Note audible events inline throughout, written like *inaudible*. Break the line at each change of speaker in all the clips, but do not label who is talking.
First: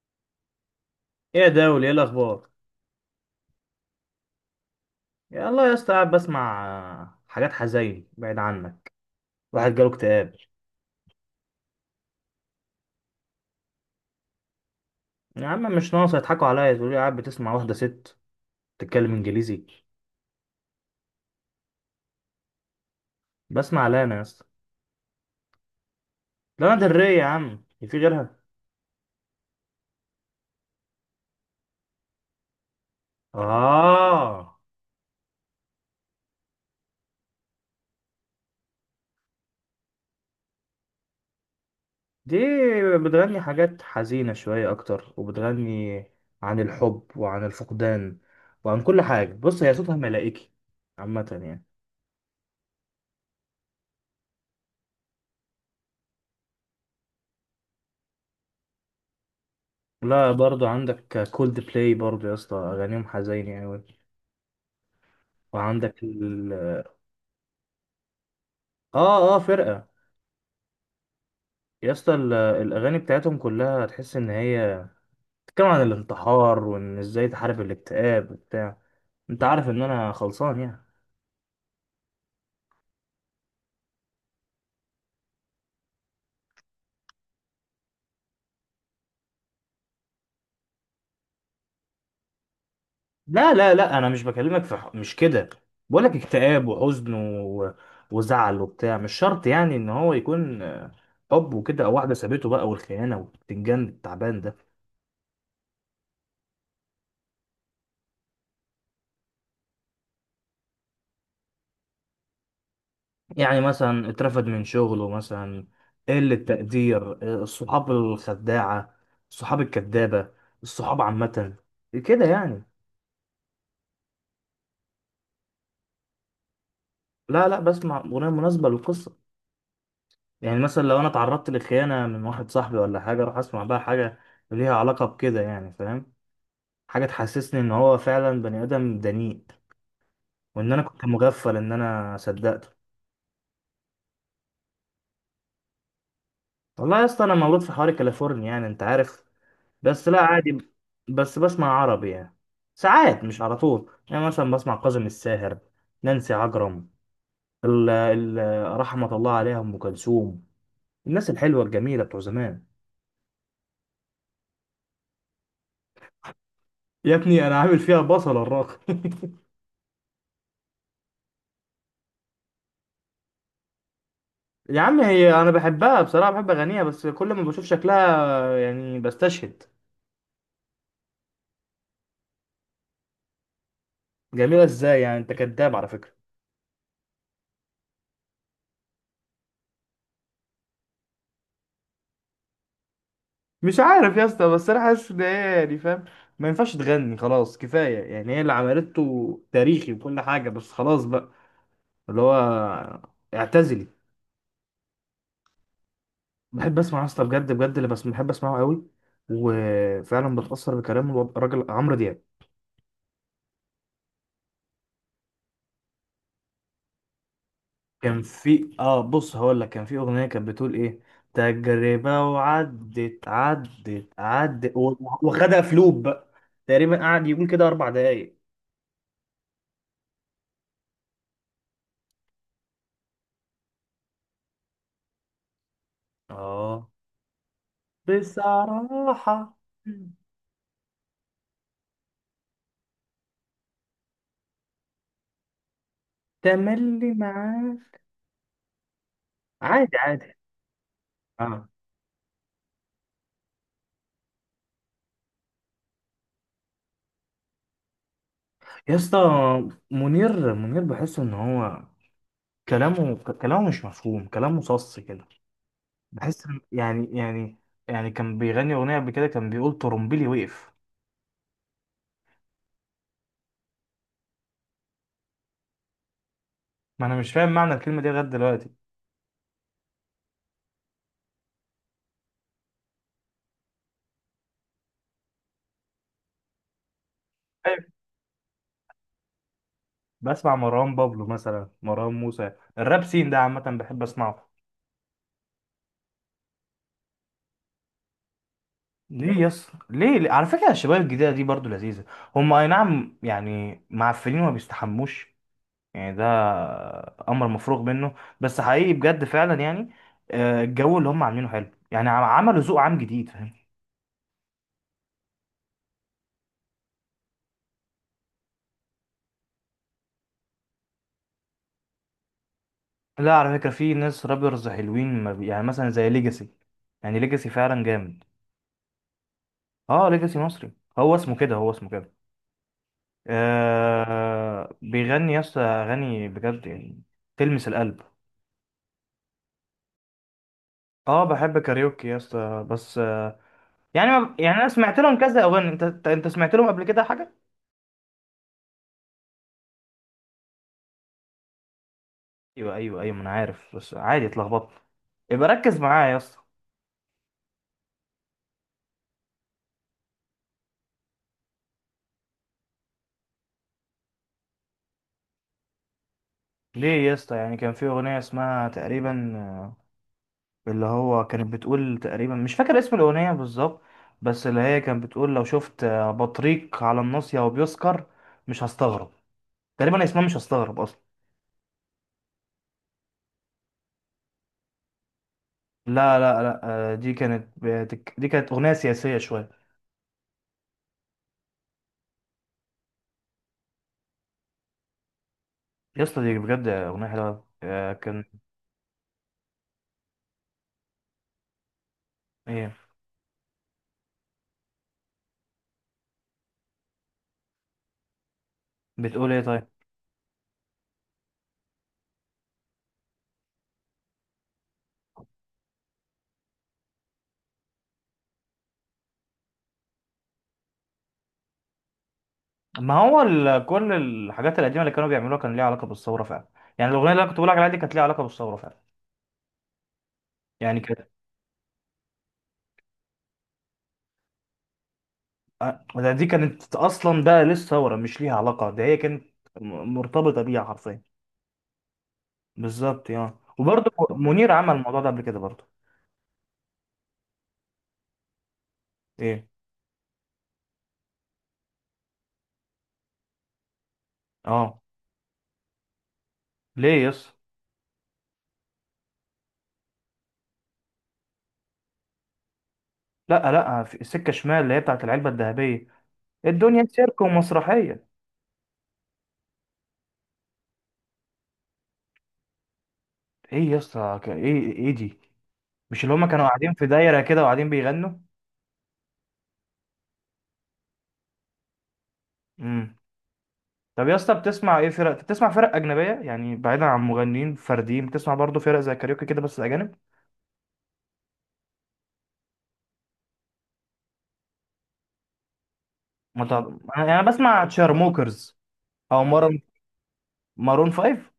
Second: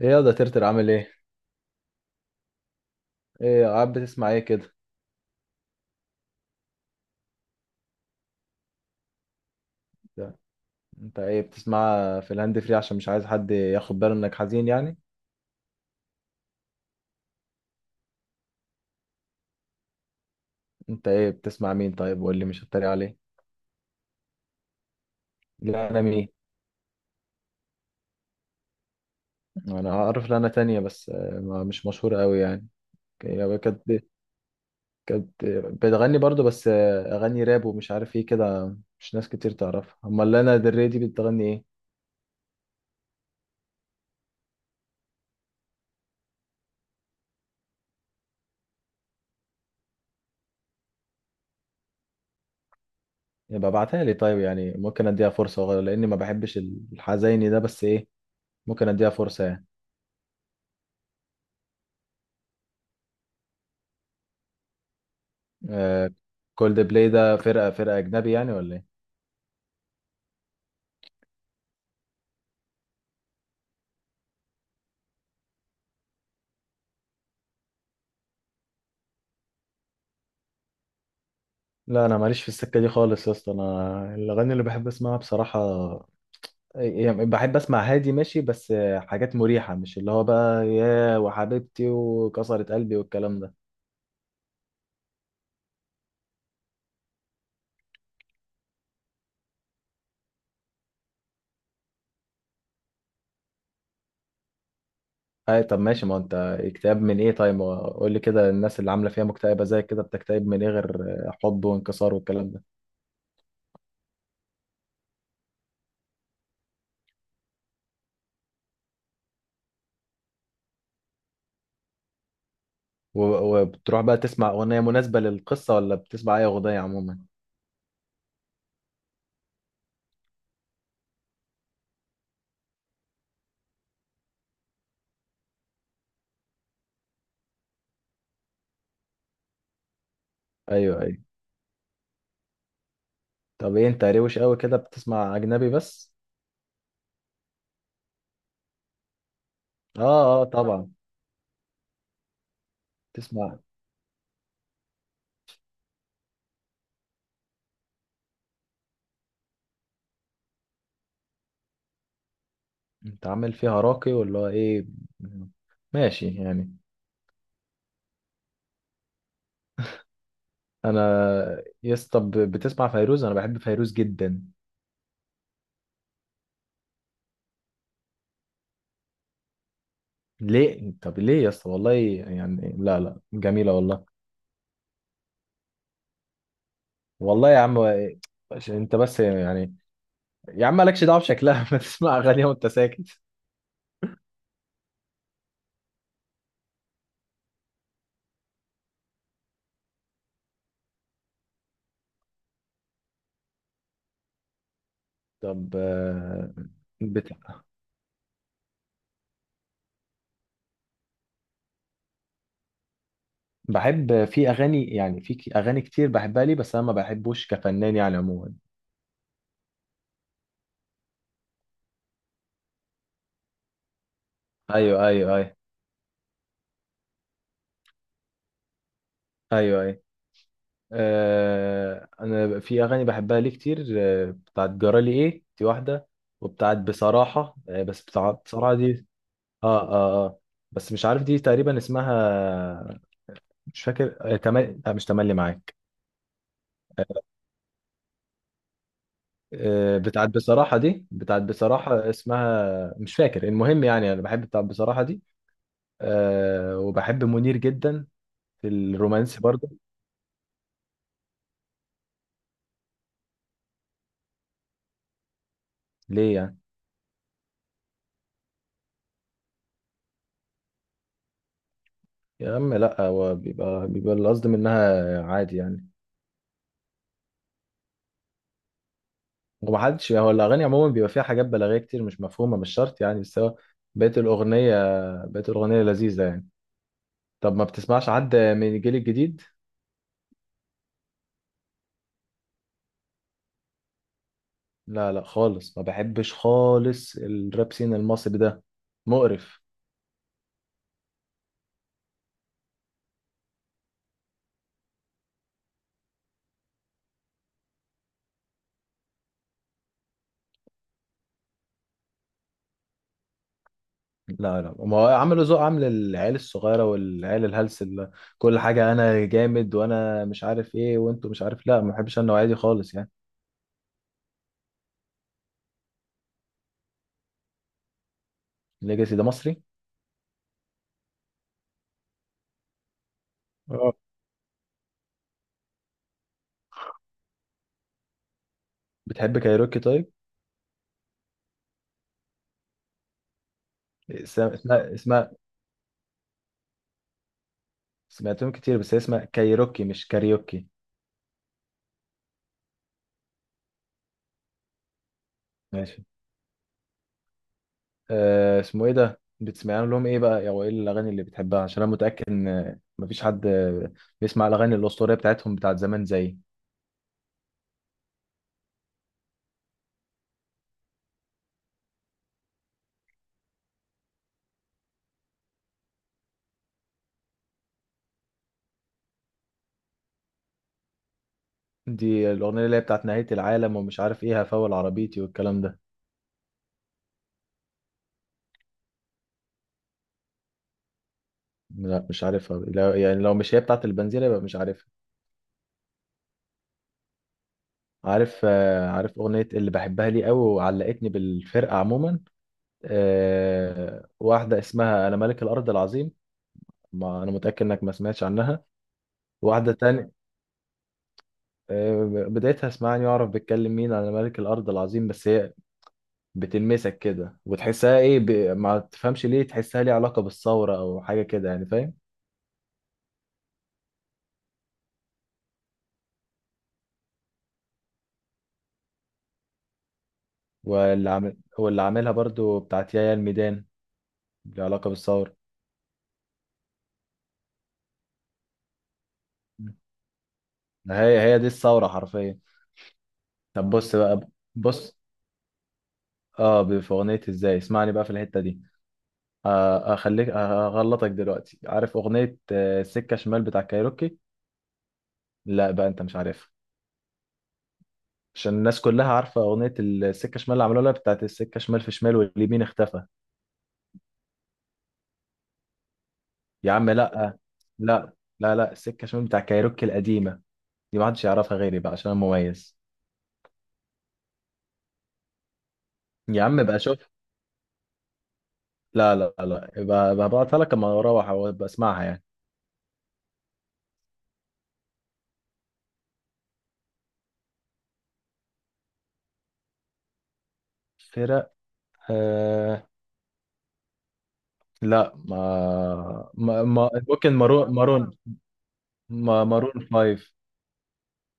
ايه يا ده ترتر عامل ايه؟
ايه يا داول، ايه الاخبار؟
ايه قاعد بتسمع ايه كده؟
يا الله يا اسطى، قاعد بسمع حاجات حزين بعيد عنك. واحد جاله اكتئاب.
ده- انت ايه بتسمع في الهاند فري عشان مش عايز حد ياخد باله انك حزين يعني؟
يا عم مش ناقص يضحكوا عليا تقول لي قاعد بتسمع واحده ست بتتكلم انجليزي.
انت ايه بتسمع مين طيب، وقول لي مش هتريق عليه.
بسمع لانا يا اسطى.
لا انا مين؟
لانا دري يا عم، إيه في غيرها؟
انا اعرف لها، انا تانية بس مش مشهورة قوي يعني. هي كانت
اه،
كانت بتغني برضو، بس اغاني راب ومش عارف ايه كده، مش ناس كتير تعرفها. امال لانا دل ري دي بتغني ايه؟
دي بتغني حاجات حزينه شويه اكتر، وبتغني عن الحب وعن الفقدان وعن كل حاجه. بص، هي صوتها ملائكي عامه يعني.
يبقى ابعتها لي طيب، يعني ممكن اديها فرصة لاني ما بحبش الحزيني ده، بس ايه، ممكن اديها فرصة يعني.
لا برضو عندك كولد بلاي برضو يا اسطى، اغانيهم حزينه قوي. وعندك
كولد بلاي ده فرقة أجنبي يعني ولا إيه؟
اه اه فرقة. يا اسطى الأغاني بتاعتهم كلها تحس إن هي بتتكلم عن الانتحار، وإن إزاي تحارب الاكتئاب وبتاع. أنت عارف إن أنا خلصان يعني.
لا انا ماليش في السكه دي خالص يا اسطى، انا الاغاني اللي بحب اسمعها بصراحه يعني بحب اسمع هادي ماشي، بس حاجات مريحه، مش اللي هو بقى يا وحبيبتي وكسرت قلبي والكلام ده.
لا لا لا، أنا مش بكلمك في مش كده. بقولك اكتئاب وحزن و... وزعل وبتاع. مش شرط يعني إن هو يكون حب وكده، أو واحدة سابته بقى، والخيانة والبتنجان التعبان ده.
اي طب ماشي، ما هو انت اكتئاب من ايه طيب، قول لي كده، الناس اللي عامله فيها مكتئبه زي كده بتكتئب من ايه غير حب وانكسار والكلام ده؟
يعني مثلا اترفد من شغله مثلا، قلة تقدير، الصحاب الخداعة، الصحاب الكذابة، الصحاب عامة، كده يعني.
وبتروح بقى تسمع اغنيه مناسبه للقصه، ولا بتسمع اي اغنيه عموما؟
لا لا، بسمع أغنية مناسبة للقصة. يعني مثلا لو أنا اتعرضت لخيانة من واحد صاحبي ولا حاجة، أروح أسمع بقى حاجة ليها علاقة بكده، يعني فاهم. حاجة تحسسني إن هو فعلا بني آدم دنيء، وإن أنا
ايوه،
كنت
ايوه.
مغفل إن أنا صدقته.
طب ايه، انت روش قوي كده بتسمع اجنبي بس؟
والله يا اسطى أنا مولود في حواري كاليفورنيا، يعني أنت عارف.
اه،
بس لا
اه،
عادي،
طبعا.
بس بسمع عربي يعني ساعات، مش على
تسمع.
طول. يعني مثلا بسمع كاظم الساهر، نانسي عجرم، ال رحمة الله عليها أم كلثوم، الناس الحلوة الجميلة بتوع زمان.
انت عامل فيها راقي ولا ايه؟ ماشي يعني.
يا ابني أنا عامل فيها بصلة الراقي *laughs*
انا يا اسطى بتسمع فيروز، انا بحب فيروز جدا.
يا عم، هي أنا بحبها بصراحة، بحب أغانيها، بس كل ما بشوف شكلها يعني بستشهد.
ليه طب ليه يا اسطى، والله يعني لا لا جميله والله.
جميلة إزاي يعني؟ أنت كداب على فكرة.
والله يا عم، عشان انت بس يعني. يا عم مالكش دعوه بشكلها *laughs* ما تسمع اغانيها وانت ساكت.
مش عارف يا اسطى، بس أنا حاسس إن هي، يعني فاهم، ما ينفعش تغني، خلاص كفاية. يعني هي اللي عملته تاريخي وكل حاجة، بس خلاص بقى، اللي هو اعتزلي.
طب
بحب اسمع يا اسطى
بت...
بجد بجد، اللي بس بحب اسمعه قوي وفعلا بتأثر بكلام الراجل عمرو دياب.
بحب في اغاني يعني، في اغاني كتير بحبها لي، بس انا ما بحبوش كفنان يعني
كان
عموما.
في اه، بص هقول لك، كان في اغنيه كانت بتقول ايه، تجربه وعدت عدت عدت
ايوه، ايوه، ايوه،
وخدها في لوب بقى. تقريبا قعد يقول كده 4 دقايق.
ايوه، ايوه. انا في اغاني بحبها ليه كتير، بتاعت جرالي ايه دي واحده، وبتاعت
اه،
بصراحه بس بتاعت بصراحه دي.
بصراحه،
اه، اه، اه. بس مش عارف دي تقريبا اسمها، مش فاكر. لا، مش تملي معاك.
تملي معاك. عادي
بتاعت
عادي.
بصراحه دي، بتاعت
اه
بصراحه اسمها مش فاكر، المهم يعني انا بحب بتاعت بصراحه دي. وبحب منير جدا، في
يا اسطى،
الرومانسي برضه.
منير منير، بحس ان هو كلامه كلامه مش مفهوم، كلامه صص كده.
ليه
بحس
يعني؟
يعني، يعني كان بيغني اغنيه قبل كده كان بيقول طرمبيلي وقف.
يا عم لا، هو بيبقى القصد منها عادي يعني.
ما انا مش فاهم معنى الكلمه دي لغايه دلوقتي.
ومحدش يعني، هو الأغاني عموما بيبقى فيها حاجات بلاغية كتير مش مفهومة، مش شرط يعني، بس هو بقيت الأغنية لذيذة يعني. طب ما
أيوة.
بتسمعش حد من الجيل الجديد؟
بسمع مروان بابلو مثلا، مروان موسى. الراب سين ده عامه بحب اسمعه.
لا لا خالص، ما بحبش خالص الراب سين المصري ده،
ليه
مقرف.
يس، ليه؟ على فكره الشباب الجديده دي برضو لذيذه. هم اي نعم يعني معفنين وما بيستحموش، يعني ده امر مفروغ منه، بس حقيقي بجد فعلا يعني. الجو اللي هم عاملينه حلو يعني، عملوا ذوق عام جديد، فاهم.
لا لا، ما هو عملوا ذوق عامل العيال الصغيرة والعيال الهلس، اللي كل حاجة أنا جامد وأنا مش عارف إيه وأنتوا مش عارف، لا ما بحبش أنا النوعية دي خالص يعني.
لا، على فكرة في ناس رابرز حلوين ما بي... يعني مثلا زي ليجاسي. يعني ليجاسي فعلا جامد.
ليجاسي ده مصري؟
اه ليجاسي مصري، هو اسمه كده، هو اسمه كده.
اه.
بيغني يا اسطى اغاني بجد يعني، تلمس القلب.
بتحب كايروكي طيب؟
اه بحب كاريوكي يا اسطى، بس يعني ما...
اسمها
يعني انا سمعت لهم
اسمها
كذا اغاني. انت انت أنت سمعت لهم قبل كده حاجة؟
سمعتهم كتير، بس هي اسمها كايروكي مش كاريوكي.
ايوه ايوه ايوه، ما انا عارف، بس عادي اتلخبطت. يبقى ركز
ماشي.
معايا يا اسطى.
اسمه ايه ده، بتسمعهم لهم ايه بقى، او ايه الاغاني اللي بتحبها؟ عشان انا متاكد ان مفيش حد بيسمع الاغاني الاسطوريه بتاعتهم بتاعت زمان زي
ليه يا اسطى، يعني كان في اغنية اسمها تقريبا اللي هو كانت بتقول تقريبا، مش فاكر اسم الأغنية بالظبط، بس اللي هي كانت بتقول لو شفت بطريق على الناصية وبيسكر مش هستغرب. تقريبا اسمها مش هستغرب أصلا.
دي الاغنيه اللي هي بتاعت نهايه العالم ومش عارف ايه، هفول عربيتي والكلام ده.
لا لا لا، دي كانت أغنية سياسية شوية.
لا مش عارفها، لا، يعني لو مش هي بتاعت البنزيره يبقى مش عارفها.
يا اسطى دي بجد أغنية حلوة أوي. كان
عارف عارف اغنيه اللي بحبها لي قوي وعلقتني بالفرقه عموما.
ايه
واحده اسمها انا ملك الارض العظيم، ما انا متاكد انك ما سمعتش عنها.
بتقول ايه طيب؟
واحدة تانية، بدايتها اسمعني واعرف بيتكلم مين على ملك الأرض العظيم، بس هي بتلمسك كده وتحسها إيه، ما تفهمش ليه تحسها ليه علاقة بالثورة أو حاجة كده يعني فاهم.
ما هو كل الحاجات القديمة اللي كانوا بيعملوها كان ليها علاقة بالثورة فعلا. يعني الأغنية اللي أنا كنت بقول لك عليها دي كانت ليها علاقة بالثورة فعلا، يعني كانت،
واللي عاملها برضو بتاعت يايا الميدان ليه علاقة بالثورة.
ده دي كانت اصلا، ده لسه ثوره مش ليها علاقه، ده هي كانت مرتبطه بيها حرفيا.
هي دي الثورة حرفيا.
بالظبط اه،
طب
وبرضه
بص بقى،
منير عمل
بص.
الموضوع ده قبل كده برضه.
اه، في أغنية إزاي اسمعني بقى في الحتة دي،
ايه.
أخليك أغلطك دلوقتي. عارف أغنية سكة شمال بتاع كايروكي؟
اه
لا بقى أنت مش عارفها،
ليه يس.
عشان الناس كلها عارفة أغنية السكة شمال اللي عملوها لها بتاعت السكة شمال في شمال واليمين اختفى.
لا لا، في السكه شمال اللي هي بتاعت العلبه الذهبيه،
يا
الدنيا
عم
سيرك
لأ،
ومسرحيه.
لأ. لا لا، السكة شمال بتاع كايروكي القديمة، دي محدش يعرفها غيري بقى عشان أنا مميز.
ايه يس؟ ايه دي؟ مش اللي هما
يا
كانوا
عم
قاعدين
بقى
في
شوف،
دايره كده وقاعدين بيغنوا؟
لا لا لا، يبقى هبعتها لك أما أروح وأبقى أسمعها يعني.
امم طب يا اسطى بتسمع ايه فرق؟ بتسمع فرق اجنبيه يعني بعيدا عن مغنيين فرديين؟ بتسمع برضه فرق زي كاريوكي كده بس اجانب؟
فرق، آه. لا، ما,
ما
ما,
تعرف-
ما
أنا
ممكن
بسمع
مارون مارون
تشارموكرز، او
ما مارون فايف.
مارون فايف.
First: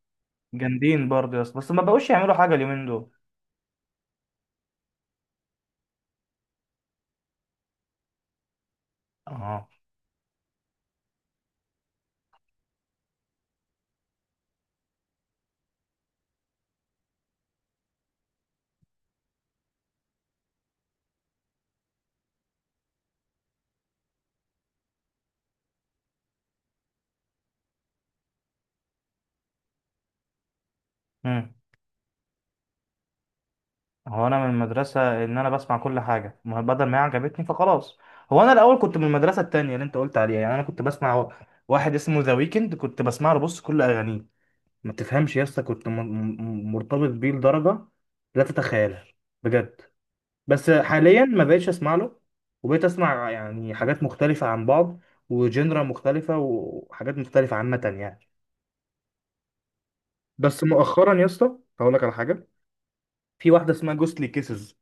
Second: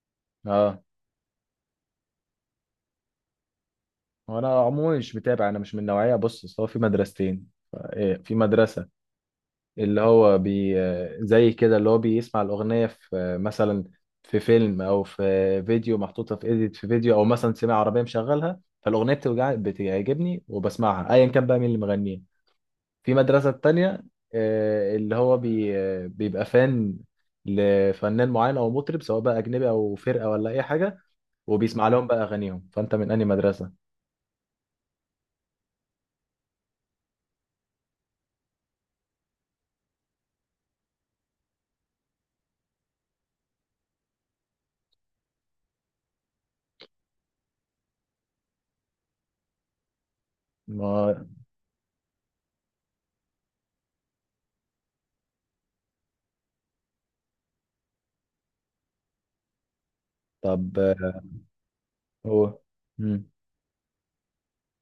اه.
جامدين برضه يا اسطى، بس ما بقوش يعملوا حاجه اليومين دول.
وأنا عموما مش متابع، أنا مش من النوعية، بص أصل هو في مدرستين، إيه، في مدرسة
اه.
اللي هو بي زي كده اللي هو بيسمع الأغنية في مثلا في فيلم أو في فيديو محطوطة في إيديت، في فيديو أو مثلا سمع عربية مشغلها فالأغنية بتعجبني وبسمعها أيا كان بقى مين اللي مغنيها. في مدرسة تانية، اللي هو بي آه، بيبقى فان لفنان معين أو مطرب سواء بقى أجنبي أو فرقة ولا أي حاجة،
امم
وبيسمع لهم بقى أغانيهم. فأنت من أنهي مدرسة؟
هو انا من المدرسه ان انا بسمع كل حاجه، ما بدل ما هي عجبتني فخلاص. هو انا الاول كنت من المدرسه التانية اللي انت قلت عليها، يعني انا كنت بسمع واحد اسمه ذا ويكند، كنت بسمع له بص كل اغانيه. ما تفهمش يا اسطى، كنت مرتبط بيه لدرجه لا تتخيلها، بجد. بس حاليا
ما.
ما بقتش اسمع له، وبقيت اسمع يعني حاجات مختلفه عن بعض، وجنرا مختلفه وحاجات مختلفه عامه يعني. بس
طب
مؤخرا يا اسطى هقول لك على حاجه.
هو. مم.
في واحده اسمها جوستلي كيسز.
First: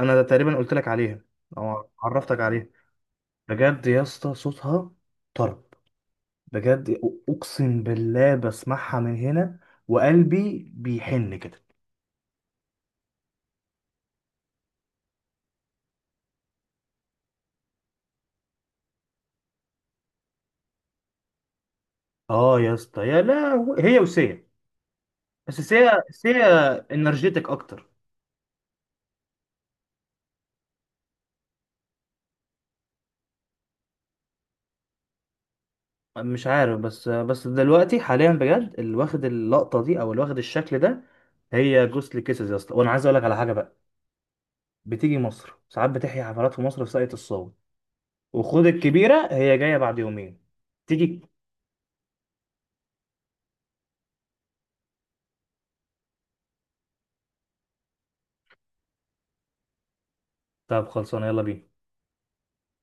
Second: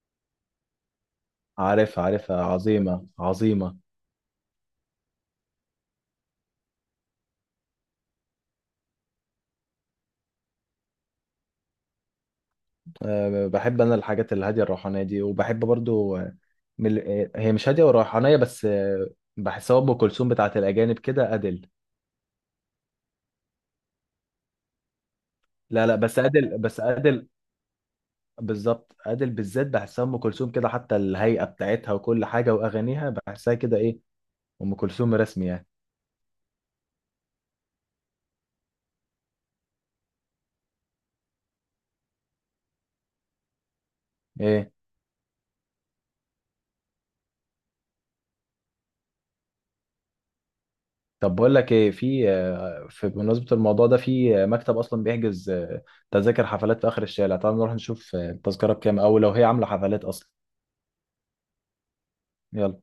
انا تقريبا قلت لك عليها، او
عارفها
عرفتك
عارفها،
عليها.
عظيمة عظيمة.
بجد يا اسطى صوتها طرب، بجد اقسم بالله بسمعها من هنا وقلبي بيحن كده.
بحب انا الحاجات الهاديه الروحانيه دي، وبحب برضو من ال- هي مش هاديه وروحانيه بس بحسها ام كلثوم بتاعت الاجانب كده، ادل.
اه يا اسطى، يا لا، هي وسيا. بس
لا
سيا،
لا، بس ادل بس ادل.
انرجيتك اكتر.
بالظبط ادل بالذات، بحسها ام كلثوم كده، حتى الهيئه بتاعتها وكل حاجه واغانيها بحسها كده، ايه، ام كلثوم رسمي يعني.
مش عارف، بس دلوقتي حاليا بجد اللي واخد اللقطه دي، او اللي واخد الشكل ده، هي جوستلي كيسز يا اسطى. وانا عايز اقول لك على حاجه بقى.
ايه
بتيجي مصر ساعات، بتحيي حفلات في مصر في ساقية الصاوي. وخد الكبيرة، هي جاية بعد يومين. تيجي؟
طب بقول لك ايه، في بمناسبه الموضوع ده في مكتب اصلا بيحجز تذاكر حفلات في اخر الشارع، تعال نروح نشوف التذكره بكام، او لو هي عامله حفلات اصلا.
طب خلصانة، يلا بينا.
يلا.